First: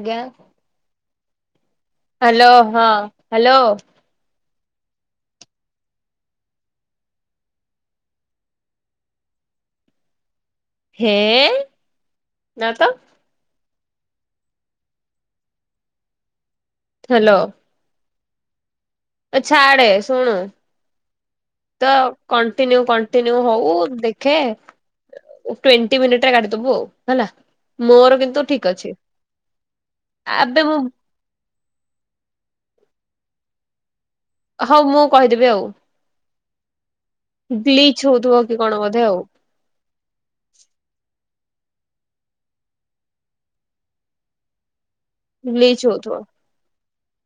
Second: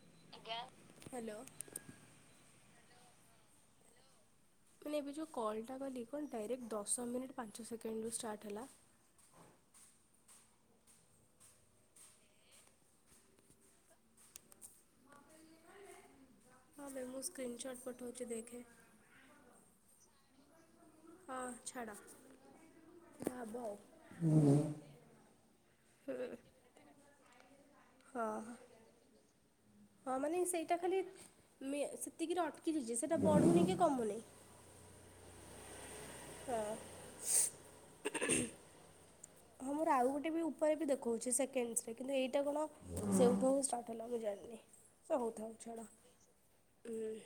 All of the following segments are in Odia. ଆଜ୍ଞା ହ୍ୟାଲୋ ହ୍ୟାଲୋ ହଁ ହ୍ୟାଲୋ ମାନେ ଏବେ ଯେଉଁ କଲ୍ଟା କଲି କଣ ଡାଇରେକ୍ଟ ଦଶ ମିନିଟ୍ ପାଞ୍ଚ ସେକେଣ୍ଡରୁ ଷ୍ଟାର୍ଟ ହେଲା ହେଁ ନା ତ ମୁଁ ସ୍କ୍ରନ୍ଟ ପଠାଉଛି ଫଟୋଉଚି ଦେଖେ ଆଛା ଆଡେ ଶୁଣୁ ହଁ ତ ଛାଡ଼ କଣ୍ଟିନ୍ୟୁ କଣ୍ଟିନ୍ୟୁ ଯାହା ହବ ହଉ ଆଉ। ଦେଖେ ଟଣ୍ଟି ହୁଁ ମିନିଟରେ ଗାଡିଦବୁ ଆଉ ହେଲା ମୋର ହଁ କିନ୍ତୁ ଠିକ ଅଛି ହଁ ମାନେ ଆବେ ସେଇଟା ମୁଁ ଖାଲି ସେତିକିରେ ଅଟକିଛି ସେ ବଢ଼ୁନି କି କମୁନି ହଉ ମୁଁ କହିଦେବି ଆଉ। ହଁ। ବ୍ଲିଚ ହଉଥିବ କି କଣ ବଧେ ଆଉ। କିନ୍ତ ଏଇଟା କଣ ସେ ମୁଁ ଜାଣିନି। ସହୁଥାଉ ଗ୍ଲିଚ ଛାଡ଼ ହଉଥିବ ହୁଁ।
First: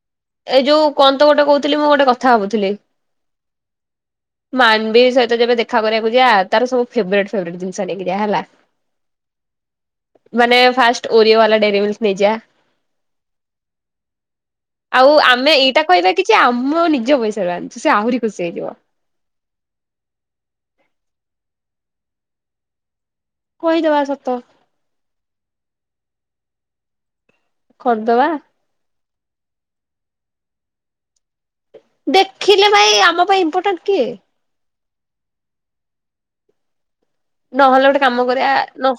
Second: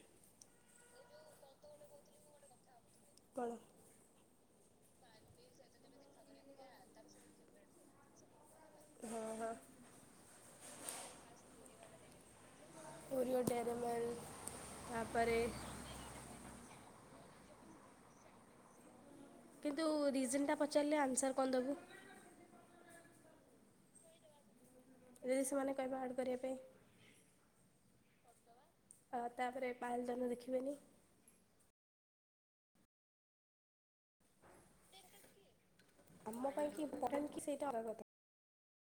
ଏଇ ଯୋଉ କଣତ ଗୋଟେ କହୁଥିଲି ମୁଁ ଗୋଟେ କଥା ଭାବୁଥିଲି। କଣ? [unintelligible] ସହିତ ଯେବେ ଦେଖା କରିବାକୁ ଯାଆ ତାର ସବୁ ଫେବରେଟ୍ ଫେବ୍ରେଟ ଜିନିଷ ନେଇକି ଜିଆ ହେଲା। ହଁ ହଁ ମାନେ ଫାଷ୍ଟ ଓରିଓ ବାଲା ଡେରି ମିଲ୍କ। ନିଜ ଓରିଓ ଦେରୀମିଲକ ଆଉ ଆମେ ଏଇଟା କହିବା କିଛି ଆମନି। ଆମ ନିଜ ପଇସାରୁ ଅନିଚେ ସେ ଆହୁରି ଖୁସି ହେଇଯିବ। କିନ୍ତୁ ରିଜନଟା ପଚାରିଲେ ଆନ୍ସର କଣ ଦେବୁ। କହି ଦବା ସତ। ଯଦି ସେମାନେ କହିବାେ ଆଡ଼୍ କରିବା ପାଇଁ କରିଦବା। ତ ତାପରେ [unintelligible] ଦେଖିବେନି। ଦେଖିଲେ ଭାଇ ଆମ ପାଇଁ ଇମ୍ପୋର୍ଟାଣ୍ଟ କିଏ। ଆମ ପାଇଁ କି ଇମ୍ପୋର୍ଟାଣ୍ଟ କି ସେଇଟା ନହେଲେ ଅଲଗା ଗୋଟେ କଥା କାମ କରିବା। ନ।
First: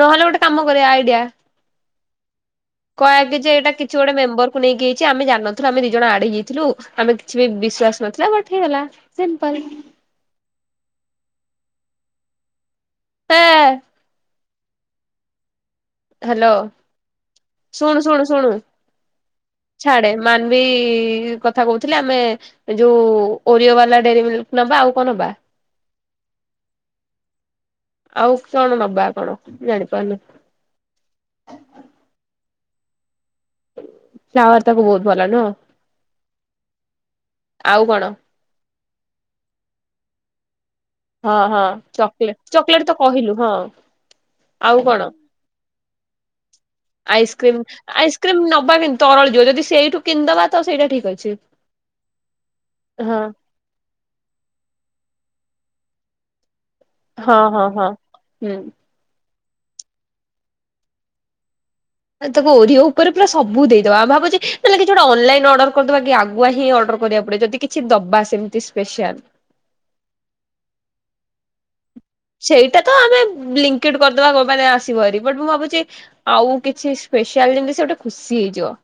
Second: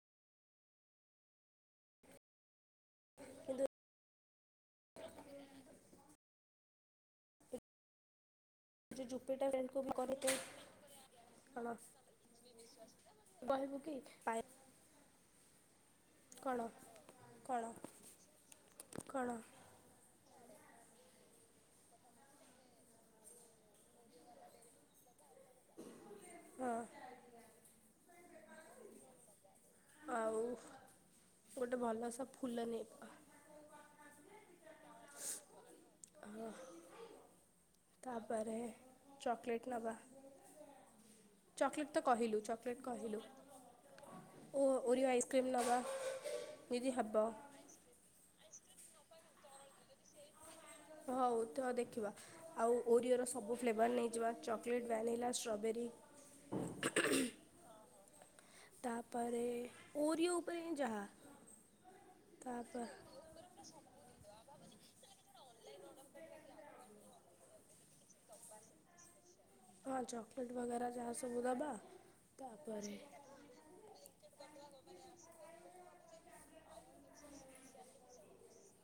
ନହେଲେ ଗୋଟେ କାମ କରିବା ଆଇଡିଆ କହିକି ଯେ କିନ୍ତୁ ଏଇଟା କିଛି ଗୋଟେ ମେମ୍ବରକୁ ନେଇିକି ହେଇଛି ଆମେ ଜାନନଥିଲୁ ଆମେ ଦି ଜଣ ଆଡେ ଯାଇଥିଲୁ। ଆମେ କିଛି ବି ବିଶ୍ଵାସ ନଥିଲା ବଟ। ହେଇଗଲା ମୁେ ଜୁପିଟା ସିମ୍ପଲ ଫ୍ରେଣ୍ଡକୁ ବି କ କ। [unintelligible] ହେ ବହିବୁ କି ପା। ହ୍ୟାଲୋ କ'ଣ ଶୁଣ ଶୁଣ ଶୁଣୁ କ'ଣ ଛାଡେ ମାନ। ବି କଥା କହୁଥିଲେ ଆମେ ଯୋଉ ଓରିଓ ବାଲା ଡେରି ମିଲ୍କ ନବା ଆଉ କଣ ନବା। ହଁ। ଆଉ କଣ ନବା କଣ। ଜାଣିପାରୁନି। ଆଉ ଗୋଟେ ଭଲ ସବ। ଫୁଲ ନେଏଇଯିବା। ଶବାର୍ ତାକୁ ବହୁତ ଭଲ ନୁହ। ତାପରେ ଚକଲେଟ୍ ନେବା। ହଁ ହଁ ଚକୋଲେଟ୍ ତ ଚଲେ କହିଲୁ ଚକୋଲେଟ୍ ଚକୋଲେଟ ତ କହିଲୁ ହଁ ଓ ଆଉ କଣ ଓରିଓ ଆଇସ୍କ୍ରିମ୍ ନେବା ଯଦି ହେବ ଆଇସ୍କ୍ରିମ ଆସ୍କ୍ରିମ୍ ନବା। କେ ତରଳ ଯିବ ଯଦି ସେଇଠୁ କିନ୍ଦବା। ହଉ ତ ଦେଖିବା ଆଉ ହଁ ଓରିଓର ସବୁ ଫ୍ଲେଭର ନେଇଯିବା ଚକୋଲେଟ୍ ଭାନିଲା। ଷ୍ଟ୍ରବେରି। ହଁ ହଁ ହଁ। ହୁଁ। ପରେ ଓରିଓ ଉପରେ ହିଁ ଯାହା। ତା ତାପରେ ଓରିଓ ଉପରେ ପୁରା ସବୁ ଦେଇଦବା ଆମେ ଭାବୁଛେ। ଲେ କିଛି ଗୋଟେ ଅନଲାଇନ୍ ଅର୍ଡର କରିଦବା କି ଆଗୁଆ ହିଁ ଅର୍ଡର କରିବାକୁ ପଡିବ ଯଦି କିଛି ଦବା ସେମିତି ସ୍ପେସିଆଲ। ହଁ ଚକଲେଟ ବଗେରା ଯାହା ସବୁ ଦବା। ସେଇଟା ତ ଆମେ ବ୍ଲିଙ୍କିଟ କରିଦବା ଆସିବହାରି ମୁଁ ଭାବୁଛି। ଆଉ କିଛି ସ୍ପେଶଆଲ ଜିନିଷ ଗୋଟେ ଖୁସି ହେଇଯିବ।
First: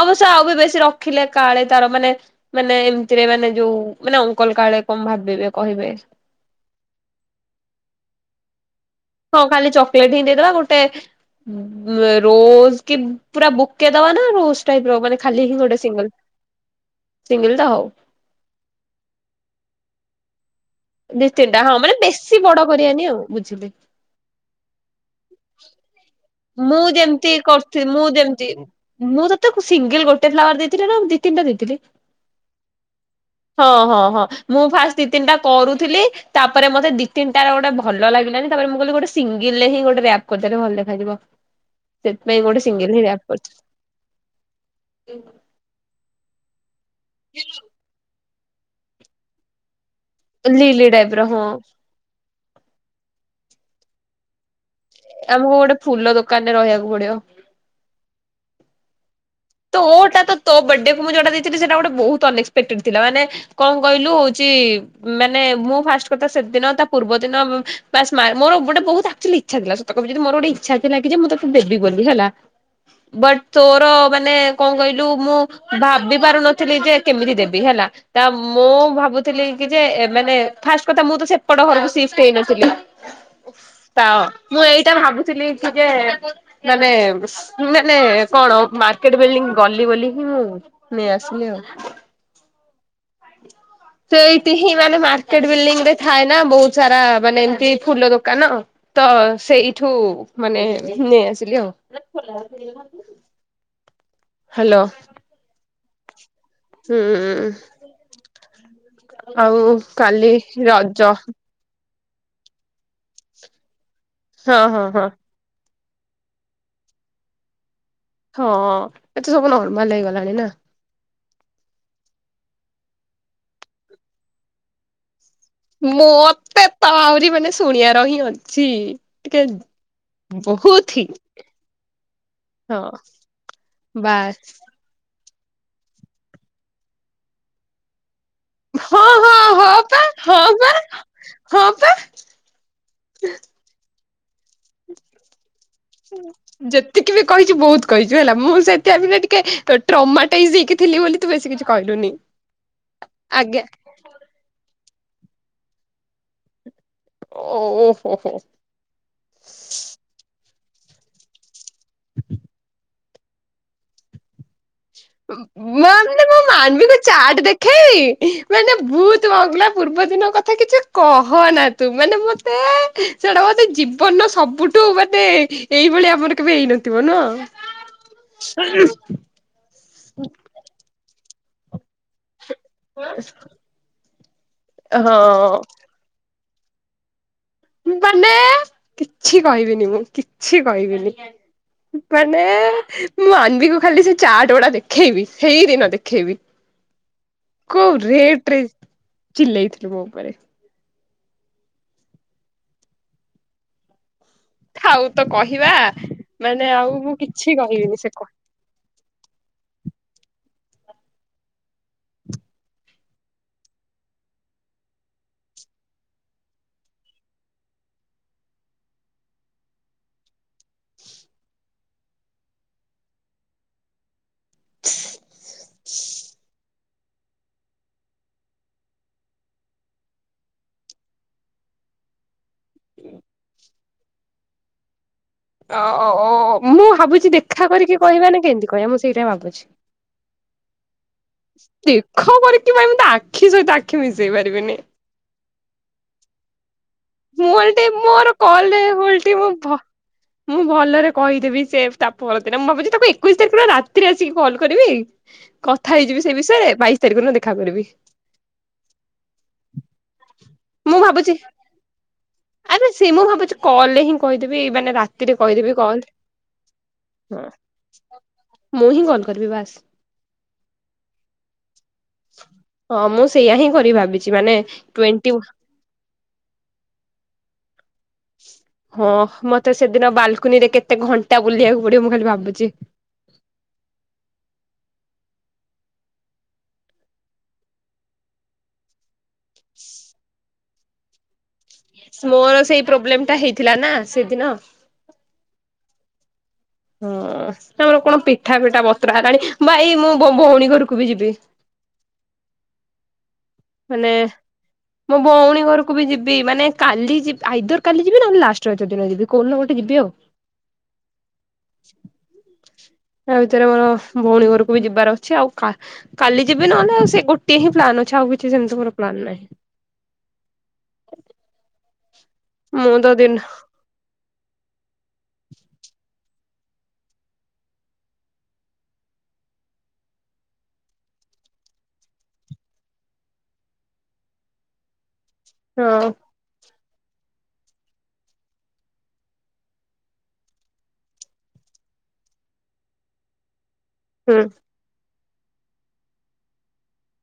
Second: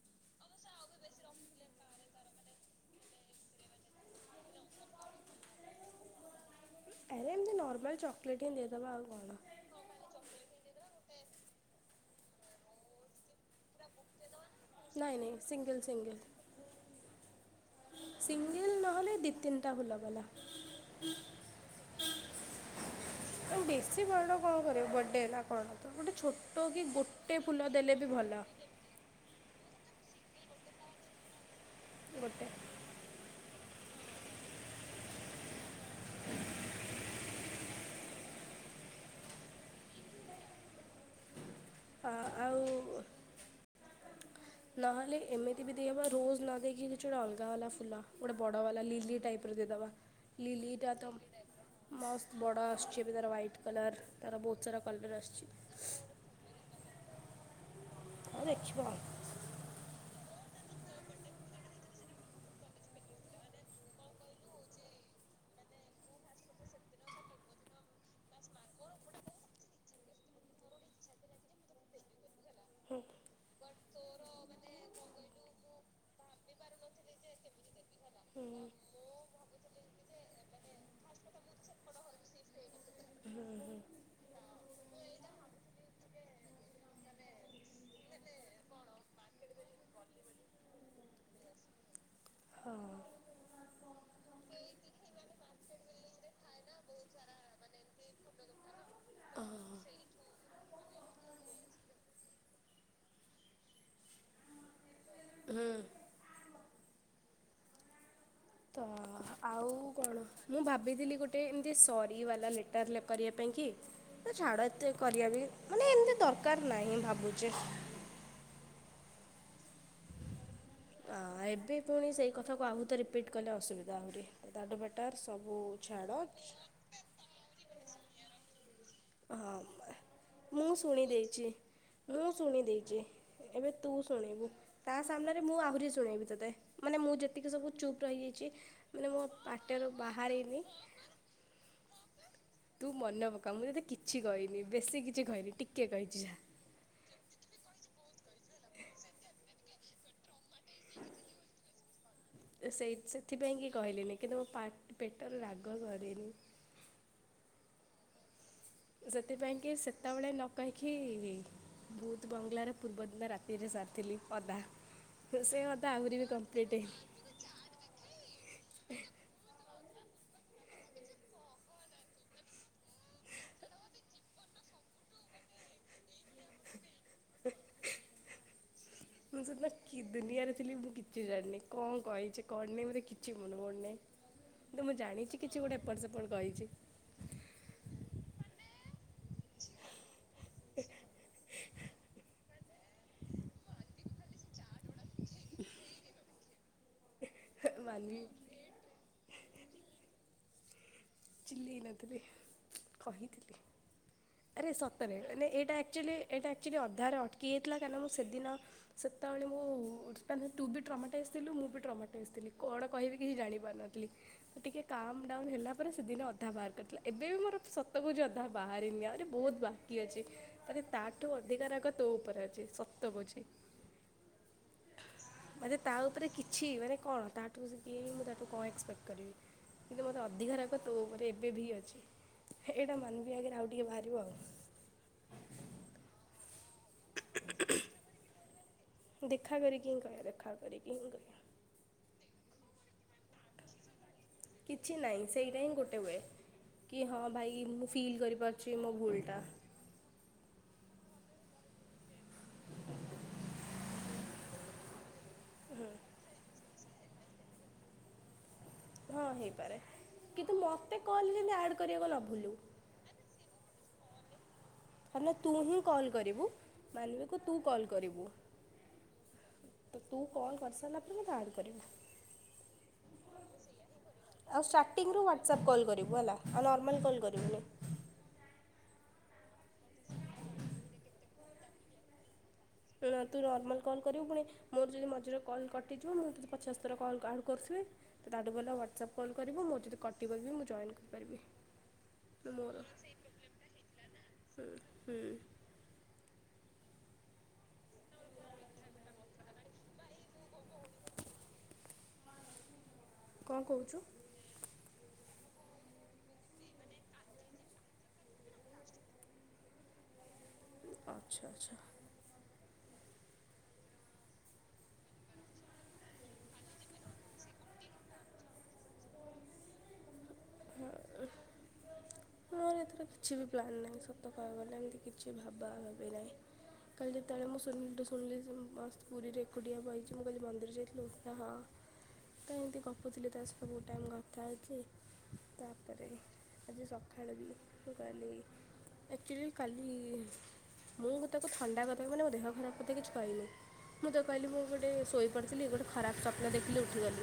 ଅବଶ୍ୟ ଆଉ ବି ବେଶୀ ରଖିଲେ କାଳେ ତାର ମାନେ ମାନେ ଏମିତିରେ ମାନେ ଯୋଉ ମାନେ ଅଙ୍କଲ କାଳେ କଣ ଭାବିବେ କହିବେ। ଆରେ ଏମିତି ନର୍ମାଲ ଚକଲେଟ ହି ଦେଇଦେବା ଆଉ। କ'ଣ ହଁ ଖାଲି ଚକୋଲେଟ ହିଁ ଦେଇଦବା ଗୋଟେ ରୋଜ କି ପୁରା ବୁକେ ଦବାନା ରୋଜ୍। ନାଇଁ ନାଇଁ ସିଙ୍ଗଲ ତ ହଉ ସିଙ୍ଗଲ ସିଙ୍ଗଲ ନହେଲେ ଦି ତିନିଟା ଭୁଲ ଗଲା। ନିୁଶ୍ଚିତା ହଁ ମାନେ ବେଶୀ ବଡ କରିବାନି ଆଉ ବୁଝିଲେ। ବେଶୀ ବଡ଼ କ'ଣ କରିବ ବର୍ଥଡ଼େ ନା କ'ଣ ତ ଗୋଟେ ଛୋଟ କି ମୁଁ ଯେମିତି ଗୋଟେ ଫୁଲ କରଥିଲି ଦେଲେ ମୁଁ ବି ଭଲ ଯେମତି ମୁଁ ତତେ ମୁ ସିଙ୍ଗଲ ଗୋଟେ ଫ୍ଲାାର ଦେଇଥିଲେ ନା ଦି ତିିଟା ଦେଇି ଗୋଟେ ହଁ ହଁ ହଁ ମୁଁ ଫାଷ୍ଟ ଦି ତିନଟାୁଥିଲି ତାପରେ ମତେ ଦି ତିନଟା ଗୋଟେ ଭଲ ଲାଗିଲାନି ତାପରେ ମୁଁ କହିଲି ଗୋଟେ ସିଙ୍ଗ ରେ ହିଁ ଗୋଟେ ରପ୍ କରିଦେଲେ ଭଲ ଦେଖାଯିବ ସେଥିପାଇଁ ଗୋଟେ ସିଙ୍ଗଲ ଆଉ ହଇିବାକୁ ପଡୁ ନହେଲେ ଏମିତି ବି ଦେଇହବା ରୋଜ ନ ଲକ ଚଡ଼ଲଗା ବାା ଫୁଲା ଗୋଟେ ବଡ ବାଲା ଲିଲି ଟାଇପ ର ଦେଇଦବା ଲି ଲିଡାଇବ୍ର ହ ବଡ ଆସୁଛି ଏ ତ ହ୍ୱାଇଟ କଲର ତାର ବହୁତ ସାରା କଲର୍ ଆସୁଛି ଆମକୁ ଗୋଟେ ଫୁଲ ଦୋକାନ ରେ ରହିବାକୁ ପଡିବ ଆଉ ଦେଖିିବା ତୋଟା ତୋ ବଡେ ମୁଁୋଟା ଦେଇଥିଲି ସେଟା ଗୋଟେ ବହୁକ୍ପଟେ ଥିଲା ମାନେ କଣ କହିଲୁ ହଉଛି ମାନେ ମୁଁ ଫା କଥା ସେଦିନ ତା ପୂର୍ବ ଦିନ ମୋର ଗୋଟେ ଇଛ ଥିଲା କି ମୋର ଗୋଟେ ଇଛ ଥିଲା କି ମୁଁ ତାକୁ ଦେବି ବୋଲି ହେଲା ହୁଁ। ବଟ ତୋର ର ମାନେ କଣ କହିଲୁ ମୁଁ ଭାବି ପାରୁନଥିଲି ଯେ କେମିତି ଦେବି ହେଲା ତା ହୁଁ। ମୁଁ ଭାବୁଥିଲି କି ଯେ ମାନେ ଫାଷ୍ଟ କଥା ମୁଁ ତ ସେପଟ ଘରକୁ ସି୍ ହେଇନଥିଲି ହୁଁ ହୁଁ ତ ମୁଁ ଏଇଟା ଭାବୁଥିଲି କି ଯେ ମାନେ ମାନେ କଣ ମାର୍କେଟ ବିଲ୍ଡିଂ ଗଲି ବୋଲି କି ନେଇ ଆସିଲି ଆଉ। ହଁ। ସେଇଠି ହିଁ ମାନେ ମାର୍କେଟ ବିଲଡିଂ ରେ ଥାଏ ନା ବହୁତ ସାରା ମାନେ ଏମତି ଫୁଲ ଦୋକାନ ତ ହଁ ସେଇଠୁ ମାନେ ନେଇ ଆସିଲି ଆଉ। ହାଲୋ। ହଁ ହୁଁ। ହୁଁ। ତ ଆଉ କାଲି ରଜ। ରି ବାଲା ଲେଟର୍ ଲ କରିବା ପାଇଁ କି? ହଁ ଛାଡ ହଁ ଏତେ ହଁ। କରିବା ବି ମାନେ ଏମିତି ଦରକାର ନାହିଁ ଭାବୁଛି। ହଁ ଏତେ ସବୁ ନର୍ମାଲ ହେଇଗଲାଣି ନା। ଆ ଏବେ ପୁଣି ସେଇ କଥା କ ଆହୁ ତ ରିପିଟ କଲେ ଅସୁବିଧା ଆହୁରି ତାଠୁ ବେଟର। ମତେ ତ ଆହୁରି ମାନେ ଶୁଣିବାର ହିଁ ଅଛି। ଟିକେ ହଁ ମୁଁ ବହୁତ ଶୁଣି ହି ଦେଇଛି ମୁଁ ଶୁଣି ହଁ ଦେଇଛି ଏବେ ତୁ ବାସ୍। ଶୁଣିବୁ ତା ସାମ୍ନାରେ ମୁଁ ଆହୁରି ଶୁଣେଇବି ତତେ ମାନେ ମୁଁ ଯେତିକି ସବୁ ଚୁପ୍ ରହିଯାଇ ଚି ହଁ ମାନେ ମୋ ହଁ ହଁ ପାଟରୁ ପା ହଁ ବାହାରିନି ପା ହଁ ପା ତୁ ମନେ ପକା ମୁଁ ଯ କିଛି କହି ଯେତିକି ବି କହିଛି ବହୁତ କହି ଚି ହେଲା ମୁଁ ସେ ଟାଇମ ଟିକେ ଟ୍ର ମାଟ ଟାଇଯ ହେଇଖକି ଥିଲି ବୋଲି ତୁ ବେଶୀ କିଛି କହିଲୁନି। ସେଇ ସେଥିପାଇଁ ଆଜ୍ଞା କି କହିଲିନି କିନ୍ତୁ ମୋ ପା ପେ ପଟରେ ରାଗ ସରିନି। ଓ ହୋ ହୋ। କାହିଁକି ଭୁଥ ବଙ୍ଗଲାର ପୂର୍ବଦିନ ରାତିରେ ସାରିଥିଲି ଅଧା। ସେ ଅଧା ମା ଆହୁରି ମାନେ ବି ମୁ କମ୍ପ୍ଲିଟ୍ ହେଇନି। ମାନବିକୁ ଚାଟ ଦେଖେଇବି ମାନେ ଭୂତବଙ୍ଗଲା। ପୂର୍ବ ଦିନ କଥା କିଛି କହନା ତୁ ମାନେ ମତେ ସେଟା ବୋଧେ ଜୀବନ ସବୁଠୁ ମାନେ ଏଇଭଳିଆ ଆମର କେବେ ହେଇନଥିବ ନୁହ। ମୁଁ ସେଦିନ କି ଦୁନିଆରେ ଥିଲି ମୁଁ କିଛି ଜାଣିନି। କଣ କହିଛି। କଣ ନାଇଁ ମୋତେ କିଛି ମନେ ପଡୁ ନାହିଁ କିନ୍ତୁ ମୁଁ ଜାଣିଛି କିଛି ହଁ ଗୋଟେ ଏପଟ ସେପଟ। କଇଛି। ମାନେ କିଛି କହିବିନି ମୁଁ କିଛି କହିବିନି। ମାନେ ମୁ ମାନବି କୁ ଖାଲି ସେ ଚାଟ ଗୁଡା ଦେଖେଇବି ହେଇଦିନ ଦେଖେଇବି। କଉ ମାନିବି ରେଟରେ। ଚିଲେଇ ଥିଲୁ ମୋ ଉପରେ ଚିଲେଇ ନଥିଲି କହିଥିଲି। ଆରେ ଥାଉ ସତରେ ତ ନା କହିବା ଏଇଟା ଆକଚୁଲି ଏଇଟା ମାନେ ଆକ୍ଚୁଆଲି ଆଉ ମୁଁ ଅଧାରେ କିଛି ଅଟକିଯାଇଥିଲା କହିବିନି କାହିଁକନା ସେ ମୁଁ ସେଦିନ ସେତେବେଳେ ମୁଁ। ତୁ ବି ଟ୍ରମାଟୋ ଆସିଥିଲୁ। ମୁଁ ବି ଟ୍ରମାଟୋ ଆସିଥିଲି କଣ କହିବି କିହି ଜାଣିପାରୁନଥିଲି ଟିକି କାମ ଡାଉନ୍ ହେଲା ଅଧା ବା କରିଥିଲା ଏବେ ବି ମୋର ସତ କହୁଛି ଅଧା ବାହାରି ବହୁତ ବାକି ଅଛି ମାନେ ତାଠୁ ଅଧିକ ରାଗ ତୋ ଉପରେ ଅଛି ସତ କହୁଛି ମେ ତା ଉପରେ କିଛି ମାନେ କଣ ତାଠୁ ମୁଁଠୁ କଣ କରିବି କିନ୍ତ ମତେ ଅଧ ତୋ ଉପରେ ଏବେ ବି ଅଛି ଏଇଟା ମନ ବି ଆଗରେ ଆଉ ଟିକେ ବାହାରିବ ଆଉ ଓ ଓ ଓ ମୁଁ ଭାବୁଛି ଦେଖା କରିକି କହିବାନି କେମିତି କହିବା ମୁଁ ସେଇଟା ଦେଖା କରି କିିଁ କହ ଦେଖା କର [unintelligible] ଦେଖ କରିକି ଭାଇ ମତେ ଆଖି ସହିତ ଆଖି ମିଶ କିଛି ନାଇଁ ସେଇଟା ହିଁ ଗୋଟେ ଗୋଟେ ୱେ କି ହଁ ଭାଇ ଓଲଟି ମୁଁ ଫିଲ୍ ମୋର କରିପାରୁଛି କଲରେ ମୋ ଓଲଟି ଭୁଲଟା ମୁଁ ଭ ମୁଁ ଭଲରେ କହିଦେବି ସେ ତା ପର ଦିନ ମୁଁ ଭାବୁଛି ତାକୁ ଏକୋଇଶ ତାରିଖ ରାତିରେ ଆସିକି କଲ୍ କରିବି କଥା ହେଇଯିବି ସେ ବିଷୟରେ? ବାଇଶି ତାରିଖ ଦିନ ଦେଖା କରିବି ହଁ ହେଇପାରେ କିନ୍ତୁ ମୁଁ ମୋତେ କଲରେ ଭାବୁଛି ଯେମିତି ଆଡ଼୍ କରିବାକୁ ନ ଭୁଲୁ ଆରେ ସେ ମୁଁ ଭାବୁଛି କଲରେ ହିଁ କହି ହେଲେ ତୁ ହିଁ କଲ୍ କରିବୁ ମାନିବିକୁ ହଁ। ତୁ କଲ୍ କରିବୁ ମୁଁ ହିଁ କଲ୍ କରିବି ବାସ୍ ତ ତୁ କଲ୍ କରିସାରିଲା ପରେ ମୋ କଣ କରିବୁ ହଁ ମୁଁ ସେଇୟା ହିଁ କରିବି ଭାବିଛି ମାନେ ଆଉ ଷ୍ଟାର୍ଟିଂରୁ ଟ୍ୱେଣ୍ଟି ହ୍ଵାଟ୍ସଆପ୍ କଲ୍ କରିବୁ ହେଲା ଆଉ ନର୍ମାଲ କଲ୍ କରିବୁନି। ହଁ ମତେ ସେଦିନ ବାଲକୁନି ରେ କେତେ ଘଣ୍ଟା ବୁଲିବାକୁ ପଡିବ ମୁଁ ଖାଲି ଭାବୁଛି। ତୁ ନର୍ମାଲ୍ କଲ୍ କରିବୁ ପୁଣି ମୋର ଯଦି ମଝିରେ କଲ୍ କଟିଯିବ ମୁଁ ତତେ ପଛାଶଥର କଲ୍ ଆହୁରି କରୁଥିବି ତ ତାଠୁ ଭଲ ହ୍ୱାଟ୍ସଆପ୍ କଲ କରିବୁ ମୋର ଯଦି କଟିବ ମୁଁ ଜଏନ୍ କରପାରିବି। ମୋର ସେଇ ପ୍ରୋବ୍ଲେମ ଟା ହେଇଥିଲା ନା ସେଦିନ ହୁଁ ହୁଁ ହଁ ଆମର କଣ ପିଠା ପିଠା ବତ୍ରା ହେଲାଣି ଭାଇ ମୁଁ ଭ ଭ ଭଉଣୀ ଘରକୁ ବି ଯିବି। କଣ କହୁଛୁ? ମାନେ ମୋ ଭଉଣୀ ଘରକୁ ବି ଯିବି ମାନେ କାଲି ଯି ଆଇଦର କାଲି ଯିବି ନହେଲେ ଲାଷ୍ଟ ରଜ ଦିନ ଯିବି କହୁନି ଗୋଟେ ଯିବି ଆଉ। ଆଚ୍ଛା ଆଚ୍ଛା। ତା ଭିତରେ ମୋର ଭଉଣୀ ଘରକୁ ବି ଯିବାର ଅଛି ଆଉ କା କାଲି ଯିବି ନହେଲେ ଆଉ ସେ ଗୋଟିଏ ହିଁ ପ୍ଲାନ୍ ଅଛି ଆଉ କିଛି ସେମିତି ମୋର ପ୍ଲାନ୍ ନାହିଁ। ହଁ ମୋର ମୁଁ ଏଥିର ତ ଦିନ କିଛି ବି ପ୍ଲାନ୍ ନାହିଁ ସବୁ କହିବାର ନା ଏମିତି କିଛି ଭାବା ଭାବି ନାହିଁ କାଲି ଯେତେବେଳେ ମୁଁ ଶୁନିଲି ଠୁ ଶୁଣିଲି ସେ ମସ୍ତ ପୁରୀରେ ଏକୁଟିଆ ବଇଛି ମୁଁ କହିଲି ମନ୍ଦିର ଯାଇଥିଲି ହଁ ତ ଏମିତି ଗପୁଥିଲି ତା ସହିତ ବହୁ ଟାଇମ୍ କଥା ହେଇଛି ହଁ। ତାପରେ ଆଜି ସକାଳୁ ବି ମୁଁ କହିଲି ଆକ୍ଚୁଆଲି କାଲି ମୁଁ ତାକୁ ଥଣ୍ଡା କଥା ମାନେ ମୋ ଦେହ ଖରାପ କଥା କିଛି କହିନି। ମୁଁ ତାକୁ ହୁଁ କହିଲି ମୁଁ ଗୋଟେ ସୋ କରିଥିଲି ଗୋଟେ ଖରାପ ସପ୍ନ ଦେଖିଲି ଉଠିଗଲି।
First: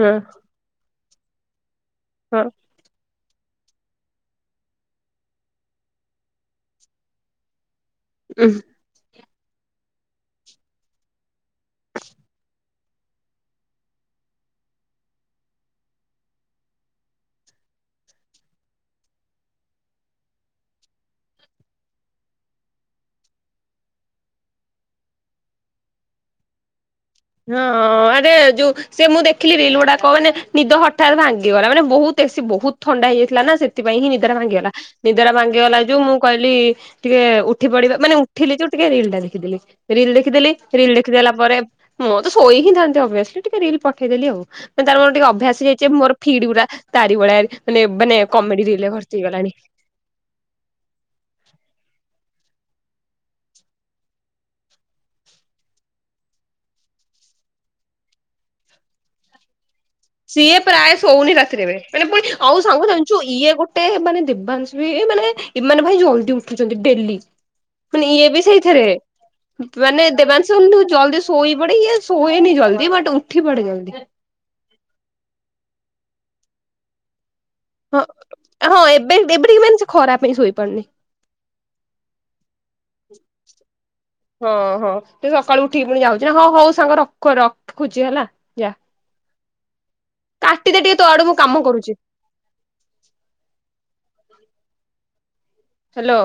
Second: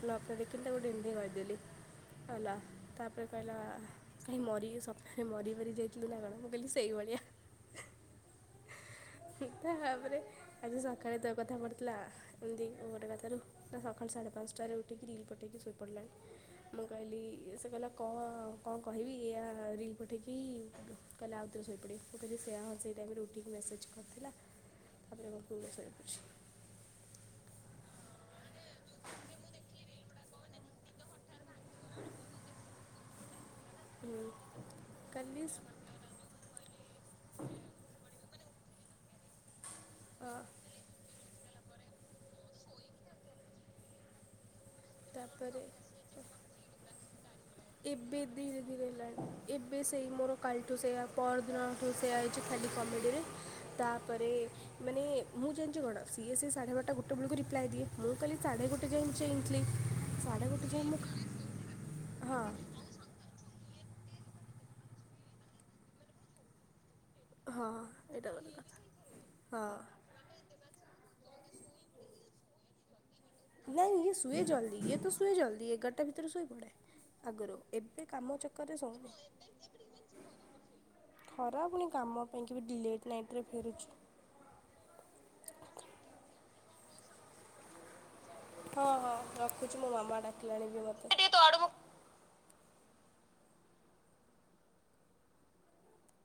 ହଁ ଦେଖି କରିଦେଲି। ହଁ ହେଲା ତାପରେ କହିଲା କାହିଁ ମରି ସପ୍ନରେ ମରି ମରି ଯାଇଥିଲୁ ନା କଣ ମୁଁ କହିଲି ସେଇଭଳିଆ ଉଁ। ତାପରେ ଆଜି ସକାଳେ ତ କଥା ପ଼ଥିଲା ଏମିତି ଗୋଟେ କଥାରୁ ନା ସକାଳ ସାଢ଼େ ପାଞ୍ଚଟାରେ ଉଠିକି ରିଲ୍ ପଠେଇକି ଶୋଇପଡ଼ିଲାଣି ମୁଁ କହିଲି ସେ କହିଲା କଣ କଣ କହିବି ଏଇ ରିଲ୍ ପଠେଇକି କହିଲେ ଆଉଥରେ ଶୋଇପଡ଼ିବି ମୁଁ କହିଲି ସେୟା ହ ସେଇ ଟାଇମେ ଉଠିକି ମେସେଜ୍ ଥିଲା ତାପରେ ଆମର କୁ ଗ ସରେ ପୁଛି ହଁ ଆରେ ଯୋଉ ସେ ମୁଁ ଦେଖିଲି ରିଲ ଗୁଡାକ ମାନେ ନିଦ ହଠତ୍ ଭାଙ୍ଗିଗଲା ମାନେ ବହୁତ ଏି ବହୁତ ଥଣ୍ଡା ହେଇଯାଇଥିଲା ନା ସେ ସେଥିପାଇଁ ହିଁ ନିଦରା ଭାଙ୍ଗିଗଲା ନିଦାରା କାଲି ଭାଙ୍ଗିଗଲା ଯୋଉ ମୁଁ କହିଲି ଟିକେ ଉଠି ପଡିବା ମାନେ ଉଠିଲି ଜଉ ଟିକେ ରିଲ ଟା ଦେଖିଦେଲି ରିଲ ଦେଖିଦେଲି ରିଲ ଦେଖିଦେଲା ପରେ ମୁଁ ତ ଶୋଇ ହିଁ ଥାନ୍ତି ଅଭିଅସଲି ଟିକେ ରିଲ ପଠେଇଦେଲି ଆଉ ମାନେ ତାର ମୋର ଟିକେ ଅଭ୍ୟାସ ତାପରେ ହେଇଯାଇଛି ମୋର ଫିଡ୍ ଗୁରା ତାରି ଭଳିଆ ମାନେ ମାନେ ଏବେ ଧୀରେ କମେଡି ରିଲ ଧୀରେ ରେ ଭର୍ତ୍ତି ହେଲାଣି ହେଇଗଲାଣି। ଏବେ ସେଇ ମୋର କାଲିଠୁ ସେଇଆ ପରଦିନଠୁ ସେଆ ଖାଲି କମେଡ଼ିରେ ତାପରେ ମାନେ ମୁଁ ଜାଣିଛି କଣ ସିଏ ସିଏ ସାଢ଼େ ବାରଟା ଗୋଟେ ବେଳକୁ ରିପ୍ଲାଏ ଦିଏ ମୁଁ କାଲି ସାଢ଼େ ଗୋଟେ ଯାଇ ଆଣିଥିଲି। ସିଏ ପ୍ରାୟ ଶୋଉନି ରାତିରେଳେ ମାନେ ପୁଣି ହଁ ଆଉ ସାଙ୍ଗ ସାଙ୍ଗୁଛୁ ଇଏ ଗୋଟେ ଏତେ ମାନେ ଦିବଂଶ ବି ମାନେ ମାନେ ଭାଇ ଜଲଦି ଉଠୁଛନ୍ତି ଡେଲି ହଁ ମାନେ ଇଏ ଏଇଟା ବି ଗୋଟେ କଥା ସେଇଥିରେ ମାନେ ହଁ ଦେବାଂଶ ଜଲଦି ସୋଇ ବଡ଼ିି ସୋଇଏ ନ ଚଲଦ ବଟ ନାଁ ସୁଏ ଜଲଦ ତ ସୋଇ ଜଲ୍ଦୀ ଏଗାରଟା ଭିତରେ ସୋଇ ପଡ଼େ। ହଁ ହଁ ଏବେ ଏବେଠିକ ମାନେ ସେ ଖରା ପାଇଁଁ ଶୋଇପାରୁନି। ଖରା ପୁଣି କାମ ପାଇଁ ଲଟ୍ ନାଇଟରେ ଫେରୁଛି ହଁ ହଁ ସେ ସକାଳୁ ଉଠିକି ପୁଣି ଯାଉଛି ନା ହଁ ହଉ ସାଙ୍ଗ ରଖ ରଖୁଛି ହେଲା। ଯା ମୁଁ କାଟିଦେ ମାମା ଟିକେ ତୋ ଆଡୁ ମୁଁ ଡକ କାମ କରୁଛି ଲଣି ପ ହାଲୋ